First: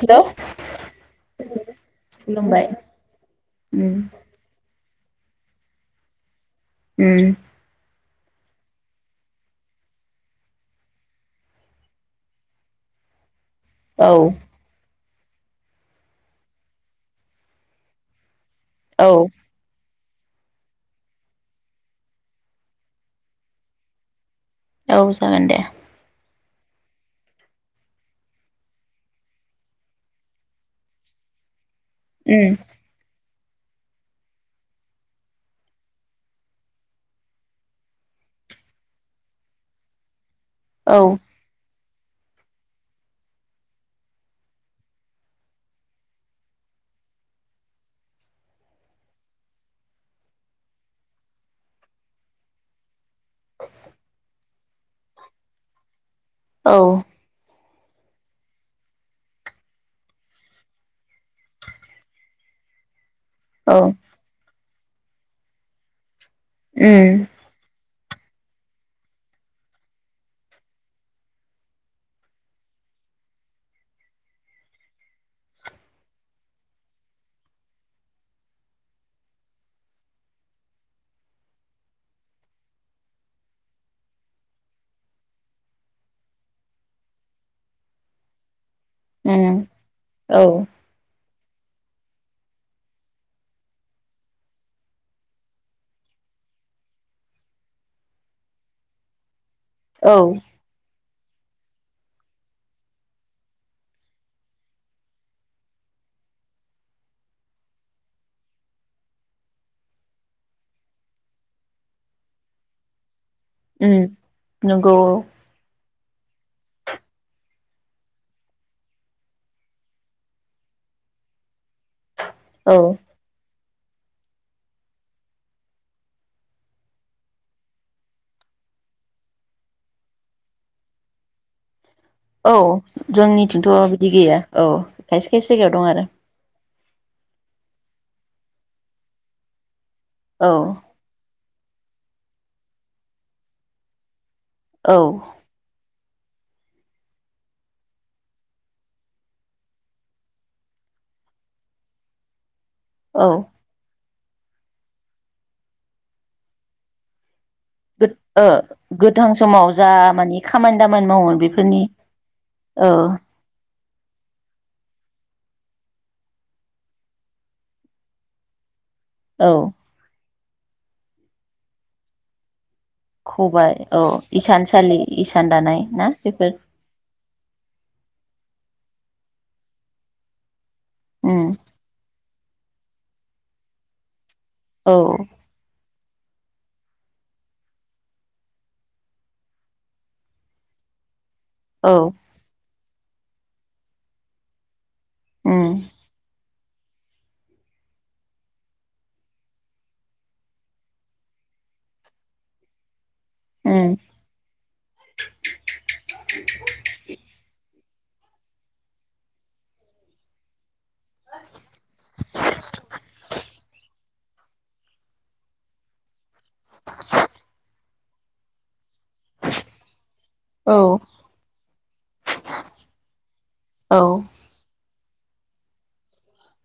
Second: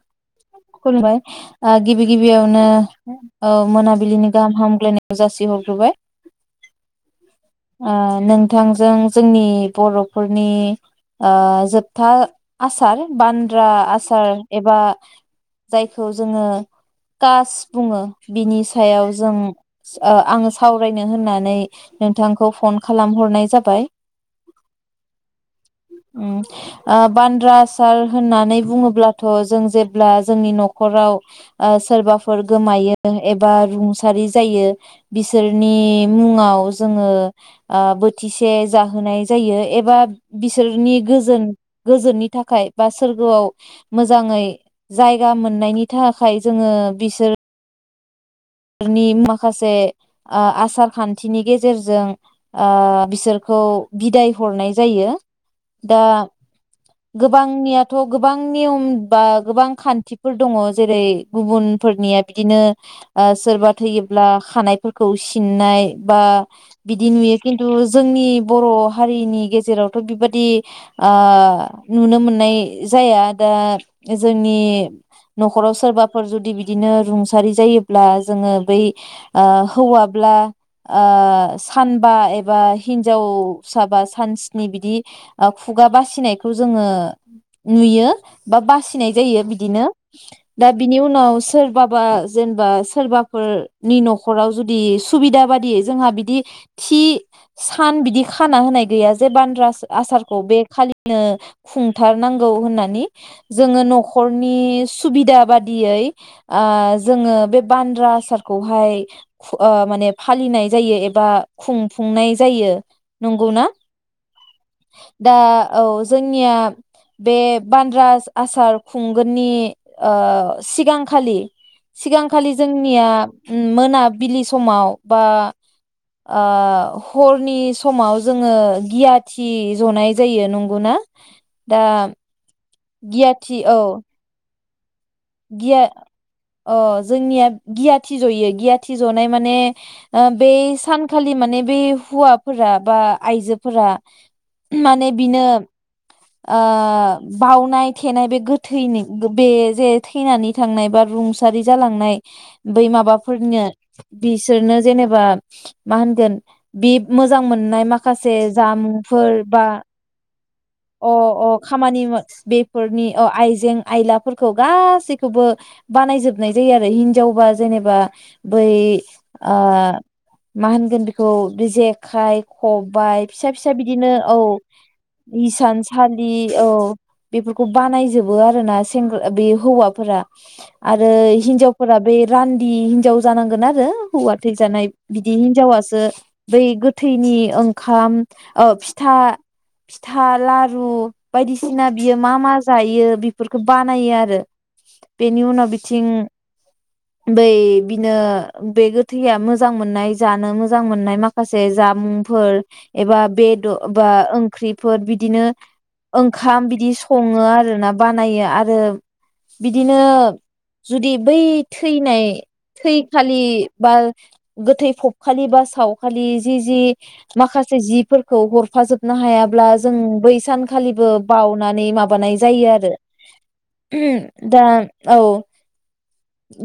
Hello खुलुमबाय ओ गिबि खुलुमबाय गिबियावनो ओ उम मोनाबिलिनि गाहाम हामग्लायनाय जासि हरग्रोबाय उम ओ नोंथांजों जोंनि बर'फोरनि ओ जोबथा आसार बान रा औ आसार एबा जायखौ जोङो कास बुङो। बिनि औ सायाव जों सा आङो सावरायनो होननानै नोंथांखौ फन खालामहरनाय जाबाय। औ जागोन दे। उम ओ बान्द्रा आसार होननानै बुङोब्लाथ जों जेब्ला जोंनि नखराव ओ सोरबाफोर उम गोमायो एबा रुंसारि जायो बिसोरनि मुङाव। जोङो ओ बोथिसे जाहोनाय जायो एबा बिसोरनि औ गोजोन गोजोननि थाखाय बा सोरगोआव मोजाङै जायगा मोननायनि थाखाय जोङो बिसोर नि माखासे ओ आसार खान्थिनि गेजेरजों ओ बिसोरखौ बिदाय हरनाय जायो। दा औ गोबांनिया थ गोबां नियम बा गोबां खान्थिफोर दङ जेरै गुबुनफोरनिया बिदिनो आ सोरबा औ थैयोब्ला खानाय फोरखौ सिननाय बा बिदि उम नुयो खिथु जो जोंनि बर' हारिनि गेजेरावथ बिबादि ओ नुनो मोननाय जाया दा जोंनि नखराव सोरबाफोर जुदि बिदिनो रुंसारि जायो ब्ला जोङो बै आ हौवाब्ला आ सानबा एबा हिनजावसाबा सानस्नि बिदि खुगा बासिनायखौ जोङो नुयो बा बासि नाय जायो उम बिदिनो औ दा बिनि उनाव सोरबाबा जेनेबा सोरबाफोरनि नखराव जुदि सुबिदा बादियै जोंहा बिदि थि सान बिदि खाना होनाय गैया जे बान [unintelligible] औ आसारखौ बे खालि [unintelligible] खुंथारनांगौ होननानै जोङो नखरनि सुबिदा बादियै ओ जोङो बे बान्द्रा आसारखौहाय ओ माने फालिनाय जायो एबा खुंफुंनाय जायो। नंगौ ना? उम नंगौ दा औ औ जोंनिया बे बान्द्रा आ-आसार खुंगोननि ओ सिगांखालि खालि औ जोंनिया उम मोनाबिलि समाव बा ओ हरनि समाव जोङो गियाथि जनाय जायो नंगौना दा औ गियाथि जोंनिथिंथ औ बिदि गैया। औ। खायसे खायसे जायगायाव दं आरो। औ जोंनिया गियाथि जयो गियाथि जनाय माने ओ बे औ सानखालि माने बे हुवाफोरा बा आयजोफोरा औ माने बिनो ओ बावनाय थेनाय बे गोथैनि बे जे थैनानै थांनाय बा रुंसारि जालांनाय बै औ माबाफोरनो बिसोरनो जेनेबा मा होनगोन बे मोजां मोजां मोननाय गोद माखासे ओ गोथां जामुंफोर बा समाव जा मानि खामानि दामानि अ मावोमोन अ बेफोरनि खामानि औ बेफोरनि अ आइजें आइलाफोरखौ गासैखौबो बानायजोबनाय जायो आरो हिनजावबा जेनेबा बै औ ओ। मा होनगोन बेखौ बे जेखाय खबाय फिसा फिसा खबाय बिदिनो औ इसानसालि । इसान दानाय ना इसानसालि बेफोर औ बेफोरखौ बानायजोबो आरोना। सेंग्रा बे हौवाफोरा । आरो उम हिनजावफोरा बे रान्दि हिन्जाव जानांगोन आरो हौवा थैजानाय औ बिदि हिनजावासो बै गोथैनि ओंखाम ओ फिथा फिथा लारु बायदिसिना औ बियो मा मा जायो बेफोरखौ बानायो आरो । बेनि उम उनाव बिथिं बै बिनो बे गोथैया मोजां मोननाय जानो मोजां मोननाय माखासे जामुंफोर एबा बे उम [inaudible] बा ओंख्रिफोर बिदिनो ओंखाम बिदि सङो आरोना । बानायो आरो बिदिनो जुदि बै थैनाय थैखालि बा गोथै फबखालि बा सावखालि जि जि माखासे जि फोरखौ हरफाजोबनां ब्ला जों बै औ सानखालिबो बावउनानै माबानाय जायो आरो औ दा औ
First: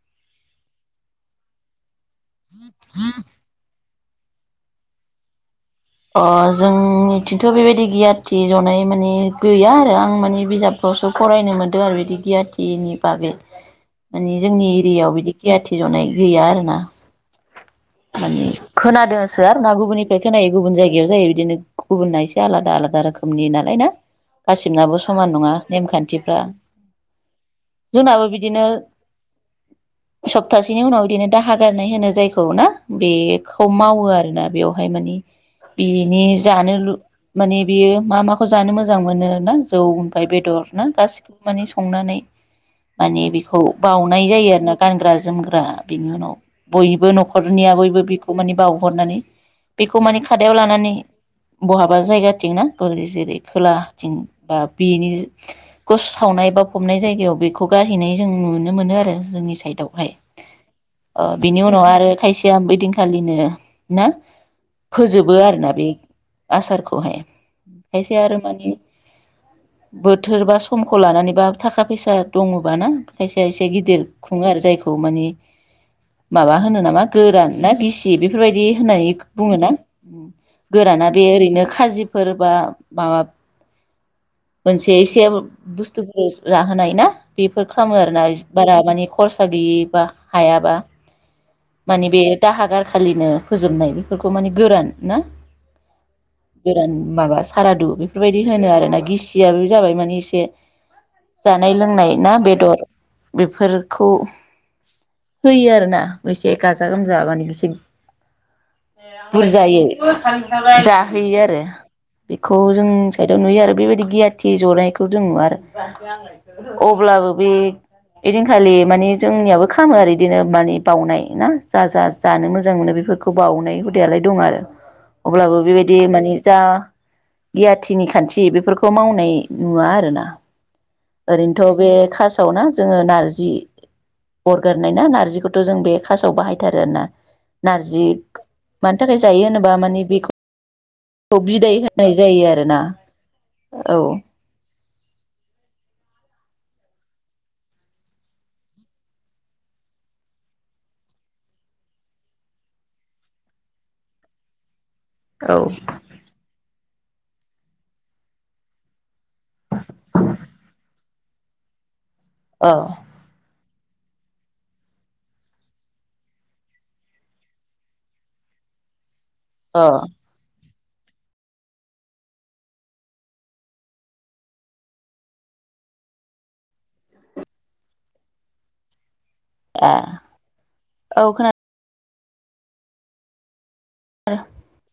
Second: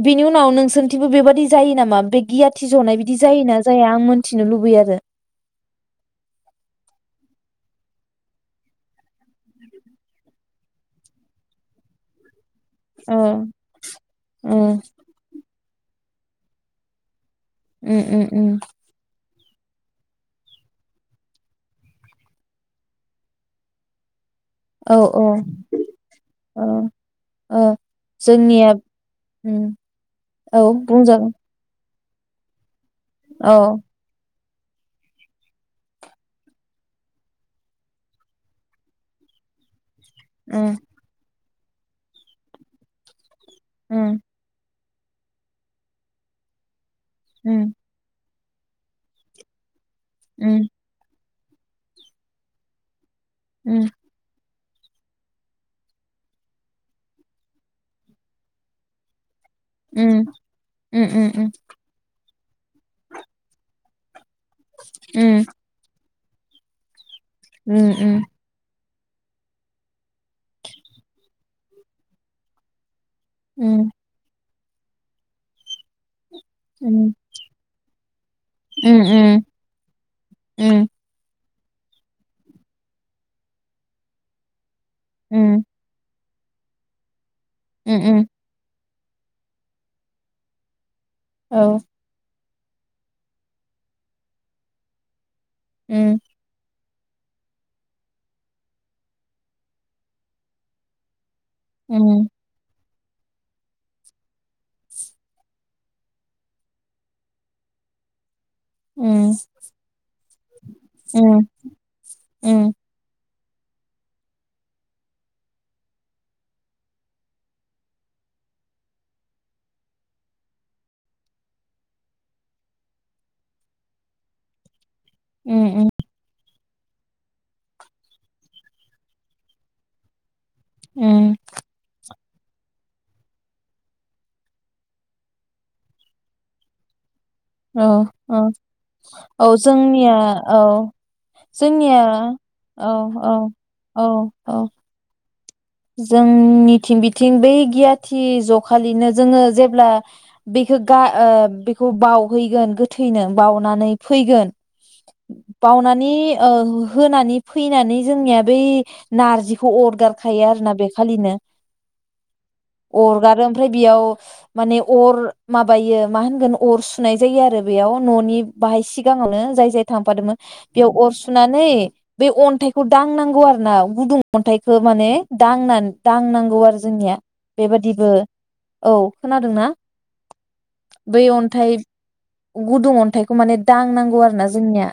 बिनि उनाव नोंसोरनिथिंबो बेबादि जायो नामा? बे गियाथि जनाय बिदि जायोना जाया आं मोनथिनो लुबैयो आरो। अ जोंनिथिंथ बेबायदि गियाथि जनाय माने गैया आरो आं माने बिजाबफ्रावसो फरायनो मोन्दों आरो बिदि गियाथि नि ओ बागै माने ओ जोंनि एरियायाव बिदि गियाथि जनाय गैया आरो ना। उम उम माने उम खोनादों [inaudible] गुबुननिफ्राय खोनायो गुबुन जायगायाव जायो बिदिनो गुबुनना एसे आलादा आलादा रोखोमनि नालाय ना औ गासिबनाबो औ समान नङा नेमखान्थिफ्रा औ ओ जोंनाबो बिदिनो जोंनिया उम औ सप्तासेनि उनाव बिदिनो बुंजागोन दाहा गारनाय होनो जायखौ ना? औ बेखौ मावो आरोना बेयावहाय मानि बिनि जानो लु माने बियो मा माखौ जानो मोजां मोनो ना जौ बेदर उम ना गासिखौबो माने संनानै माने बे औ उम बावउनाय जायो आरो ना गानग्रा जोमग्रा बिनि उनाव बय बो उम नखर'निया बयबो बि माने बावहरनानै बे खौ माने खादायाव उम लानानै बहाबा जायगा थिं ना जेरै उम खोलाथिं बा बेनि गस सावनाय बा फबनाय जायगायाव बेखौ गारहैनाय जों नुनो मोनो आरो जोंनि साइदावहाय उम उम ओ उम बेनि उनाव आरो खायसेया बै दिनखालिनो ना? फोजोबो उम आरोना बे । आसारखहाय। उम खायसे आरो मानि बोथोर बा समखौ लानानैबा थाखा फैसा दङबा ना। खायसे खायसे उम गिदिर खुङो आरो जाय औ माने माबा होनो उम नामा उम गोरान ना गिसि बेफोरबायदि उम होननानै बुङोना उम उम गोराना बे ओरैनो खाजिफोर बा माबा मोनसे एसे उम बुस्थुफोर औ जाहोनाय ना बेफोर खामो उम आरोना उम इस बारा माने खरसा गैयि बा हायाबा औ माने बे दाहा गारखालिनो फोजोबनायनि फोरखौ माने गोरान ना ओम गोरान माबा सारादु बेफोरबायदि होनो आरो ना गिसिया बे जाबाय माने एसे जानाय लोंनाय उम ना बेदर बेफोरखौ होयो आरोना एसे गाजा गोमजा माने एसे उम बुरजायै उम जाहोयो आरो बेखौ उम जों साइदआव नुयो आरो बेबायदि गियाथि ज'नायखौ जों नुवा आरो अब्लाबो बे ओइदिनखालि माने जोंनियाबो खामो आरो इदिनो माने बाउनाय ना जा जा जानो मोजां मोनो बेफोरखौ बावउनाय हु हुदायालाय दं आरो। अब्लाबो उम बेबायदि माने जा गियाथिनि खान्थि बेफोरखौ मावनाय नुवा आरो ना। उम ओरैनोथ बे खास सावना जोङो नारजि अरगारनाय ना नारजिखौथ जों बे खासाव बाहायथारो आरो ना। औ ओ औ होनोबा माने जोंनिया बेखौ औ बिदाय जोंनिया होनाय जायो आरोना औ औ औ औ जोंनिथिं बिथिं बै गियाथि ज'खालिनो जोङो जेब्ला बेखौ गा ओ बेखौ बावहैगोन गोथैनो बावनानै फैगोन औ बाउनानै ओ होनानै फैनानै जोंनिया बै नारजिखौ अरगारखा खायो आरोना बेखालिनो औ अरगारो ओम ओमफ्राय बेयाव माने अर माबायो मा होनगोन अर सुनाय जायो आरो बेयाव न'नि बाहाय सिग सिगाङावनो जाय जाय औ थांफादोमोन बेयाव अर सुनानै बे अन्थाइखौ दांनांगौ आरो ना गुदुं अन्थाइखो माने दांना-दांनांगौ आरो जोंनिया बेबादिबो औ खोनादोंना? ए बै औ खोनादों अन्थाइ गुदुं अन्थाइखौ माने दांनांगौ आरो ना जोंनिया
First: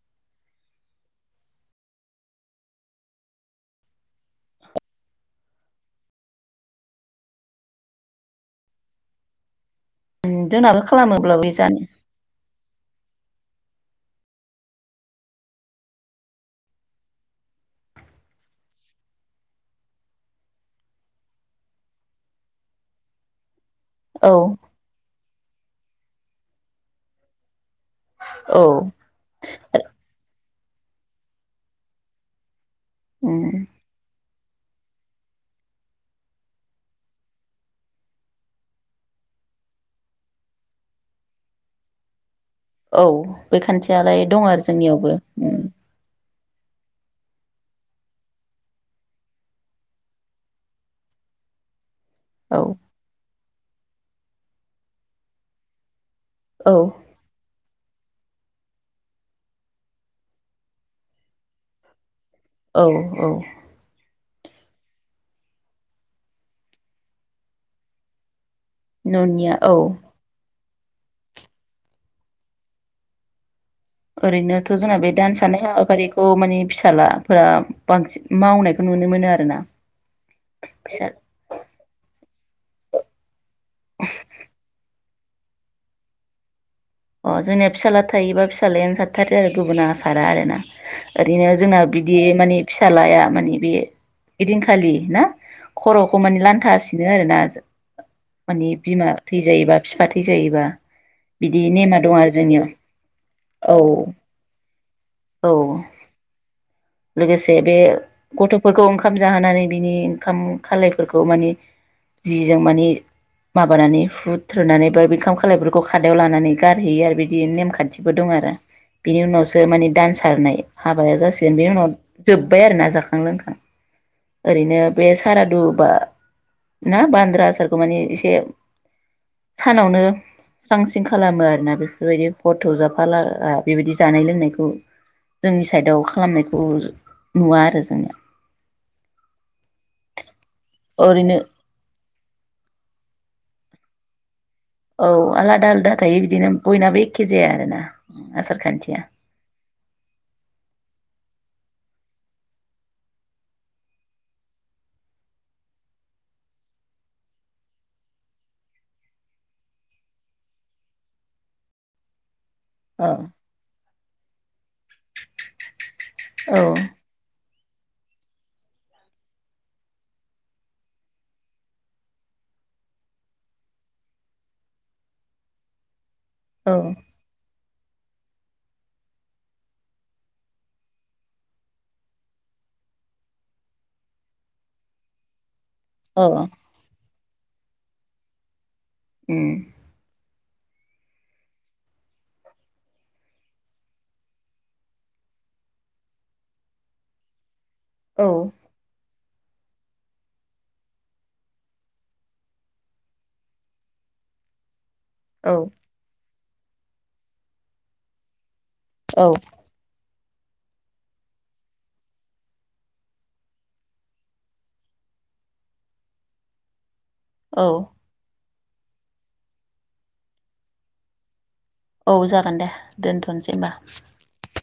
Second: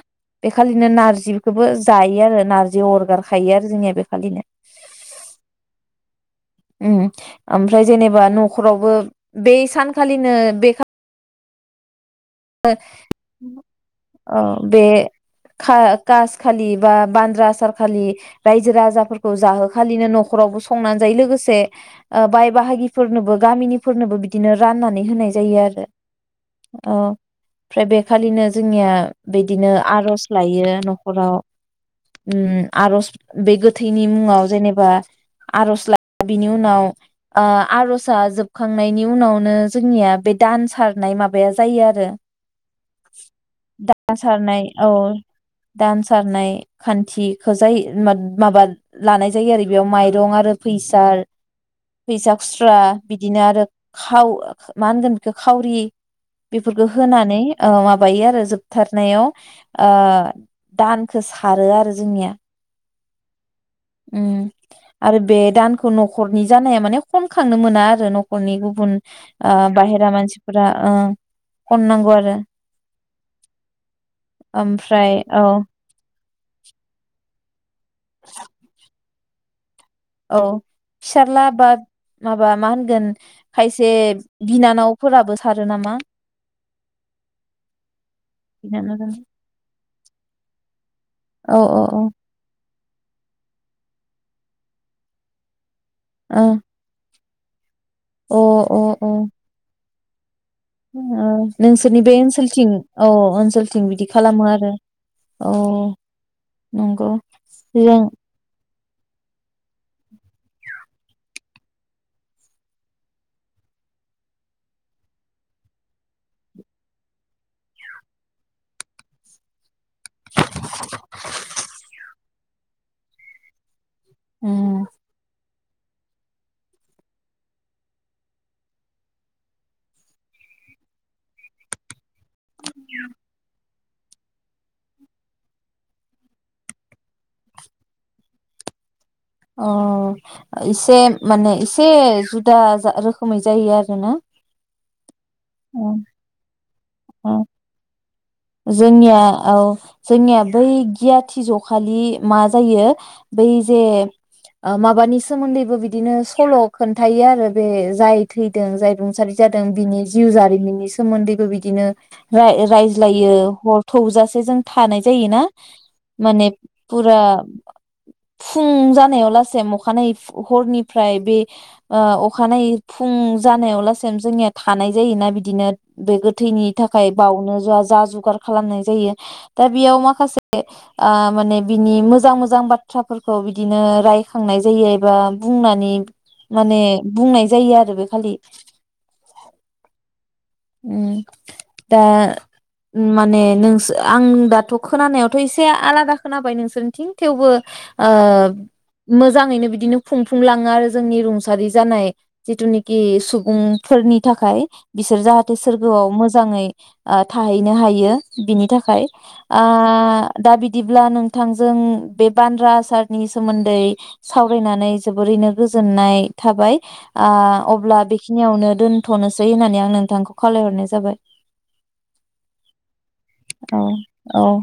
बेखालिनो नारजिखौबो जायो आरो नारजि अरगार खायो आरो जोंनिया बेखालिनो। ओम ओमफ्राय जेनेबा नखरावबो बे सान उम जोंनाबो खालामोब्लाबो जानो ओ बे का-कास खालि बा बान्द्रा आसार खालि रायजो राजाफोरखौ जाहोखालिनो नखरावबो संनानै जायो लोगोसे बाय बाहागिफोरनोबो गामिनि फोरनोबो औ बिदिनो राननानै होनाय जायो आरो अ फ्राय बेखालिनो औ जोंनिया बिदिनो आरज लायो। नखराव आरज बे उम गोथैनि मुंङाव जेनेबा आरज ला बिनि उनाव ओ आरजआ जोबखांनायनि उनावनो जोंनिया बे दान सारनाय माबाया जायो आरो। औ बे दान खान्थियालाय दं सारनाय आरो जोंनियावबो ओम खान्थिखौ जाय माबाद लानाय जायो आरो बेयाव माइरं आरो फैसार फैसा औ खुस्रा बिदिनो आरो खाव ओ मा होनगोन बेखौ खावरि। औ यै ओ माबायो आरो जोबथारनायाव ओ दानखो सारो आरो जोंनिया। औ औ उम आरो बे दानखौ नखरनि जानाया माने खनखांनो मोना आरो नखरनि बुन न'निया ओ औ बाहेरा मानसि फोरा ओ खननांगौ आरो। ओरैनोथ जोंना बे ओमफ्राय दान्स औ सारनाय हाबाफारिखौ खौ माने फिसालाफोरा बांसिन मावनायखौ नुनो मोन नो मोनो आरो ना। औ फिसारला बाद माबा मा होनगोन खायसे बिनानाव फोराबो सारो नामा? अ जोंनिया फिसाला थायोबा फिसालायानो बिनानाव सारथारो आरो गुबुना आस सारा आरो ना। ओरैनो औ जोंना औ औ बिदि माने फिसालाया माने बे इदिनखालि ना? खर'खौ माने ओ लान्था सिनो आरोना सो मानि बिमा थैजायोबा फिफा थैस जोंयो नोंसोरनि बे आरो जोंनियाव ओनसोलथिं औ औ ओनसोलथिं बिदि खालामो आरो औ नंगौ लोगोसे बे जों गथ'फ फोरखौ ओंखाम जाहोनानै बिनि ओंखाम खालायफोरखौ मानि जिजों मानि माबानानै हुथ्रोदनानै बा ओंखाम खालायफोरखौ खादायाव लानानै गारहैयो आरो बिदि नेमखान्थिबो दं आरो बिनि उनावसो मानि दान सारनाय हाबाया जास जोब्बाय आरोना जाखां लोंखां ओरैनो उम बे सारादु बा ना बान्द्रा आसारखौ माने एसे सानावनो स्रां स्रिं खालामो आरोना बे बेबायदि फट जाफाला आ बेबायदि जानाय लोंनायखौ जोंनि साइडआव खालामनायखौ नुवा आरो जोंनिया अ एसे ओरैनो माने एसे जुदा जा रोखोमै जायो आरो योना औ आलादा आलादा थायो बिदिनो बयनाबो एखे औ जाया आरोना आसार खान्थिया जोंनिया औ जोंनिया बै गियाथि ज खालि मा जायो बै जे ओ माबानि सोमोन्दैबो बिदिनो सल खोन्थायो आरो बे जाय थैदों जाय रुंसारि जादों बिनि जिउ जारिमिननि सोमोन्दैबो बिदिनो राय राय औ ज्लायो ह थौजासे जों थानाय जायोना माने औ फुरा फुं जानायाव लासेम अखानायै हरनिफ्राय बे ओ अखानायै फुं जानायाव लासिम जोंनिया थानाय जायोना बिदिनो बे औ गोथैनि थाखाय बावनो जा जा जगार खालामनाय जायो दा बेयाव माखासे ओ माने बिनि मोजां मोजां बाथ्राफोरखौ बिदिनो रायखांनाय जायो एबा बुंनानै औ माने बुंनाय जायो आरो बे खालि होम ओम दा माने नोंस आं दाथ खोनानायावथ एसे आलादा खोनाबाय नोंसोरनिथिं थेवबो औ ओब मोजाङैनो बिदिनो खुंफुंलाङो आरो जोंनि रुंसारि जानाय जिथुनिखि सुबुंफोरनि थाखाय बिसोर जा थो औ सोरगोआव मोज जाङै थाहैनो हायो बिनि थाख खाय औ आ दा बिदिब्ला नोंथांजों बे बान्द्रा आसारनि सोमोन्दै सावरायनानै जोबोरैनो गोजोननाय थाबाय। आ औ अब्ला बेखिनियावनो दोनथनोसै होननानै आं नोंथांखौ खावलायहरनाय जाबाय। औ जागोन दे दोनथनोसै होमबा। औ औ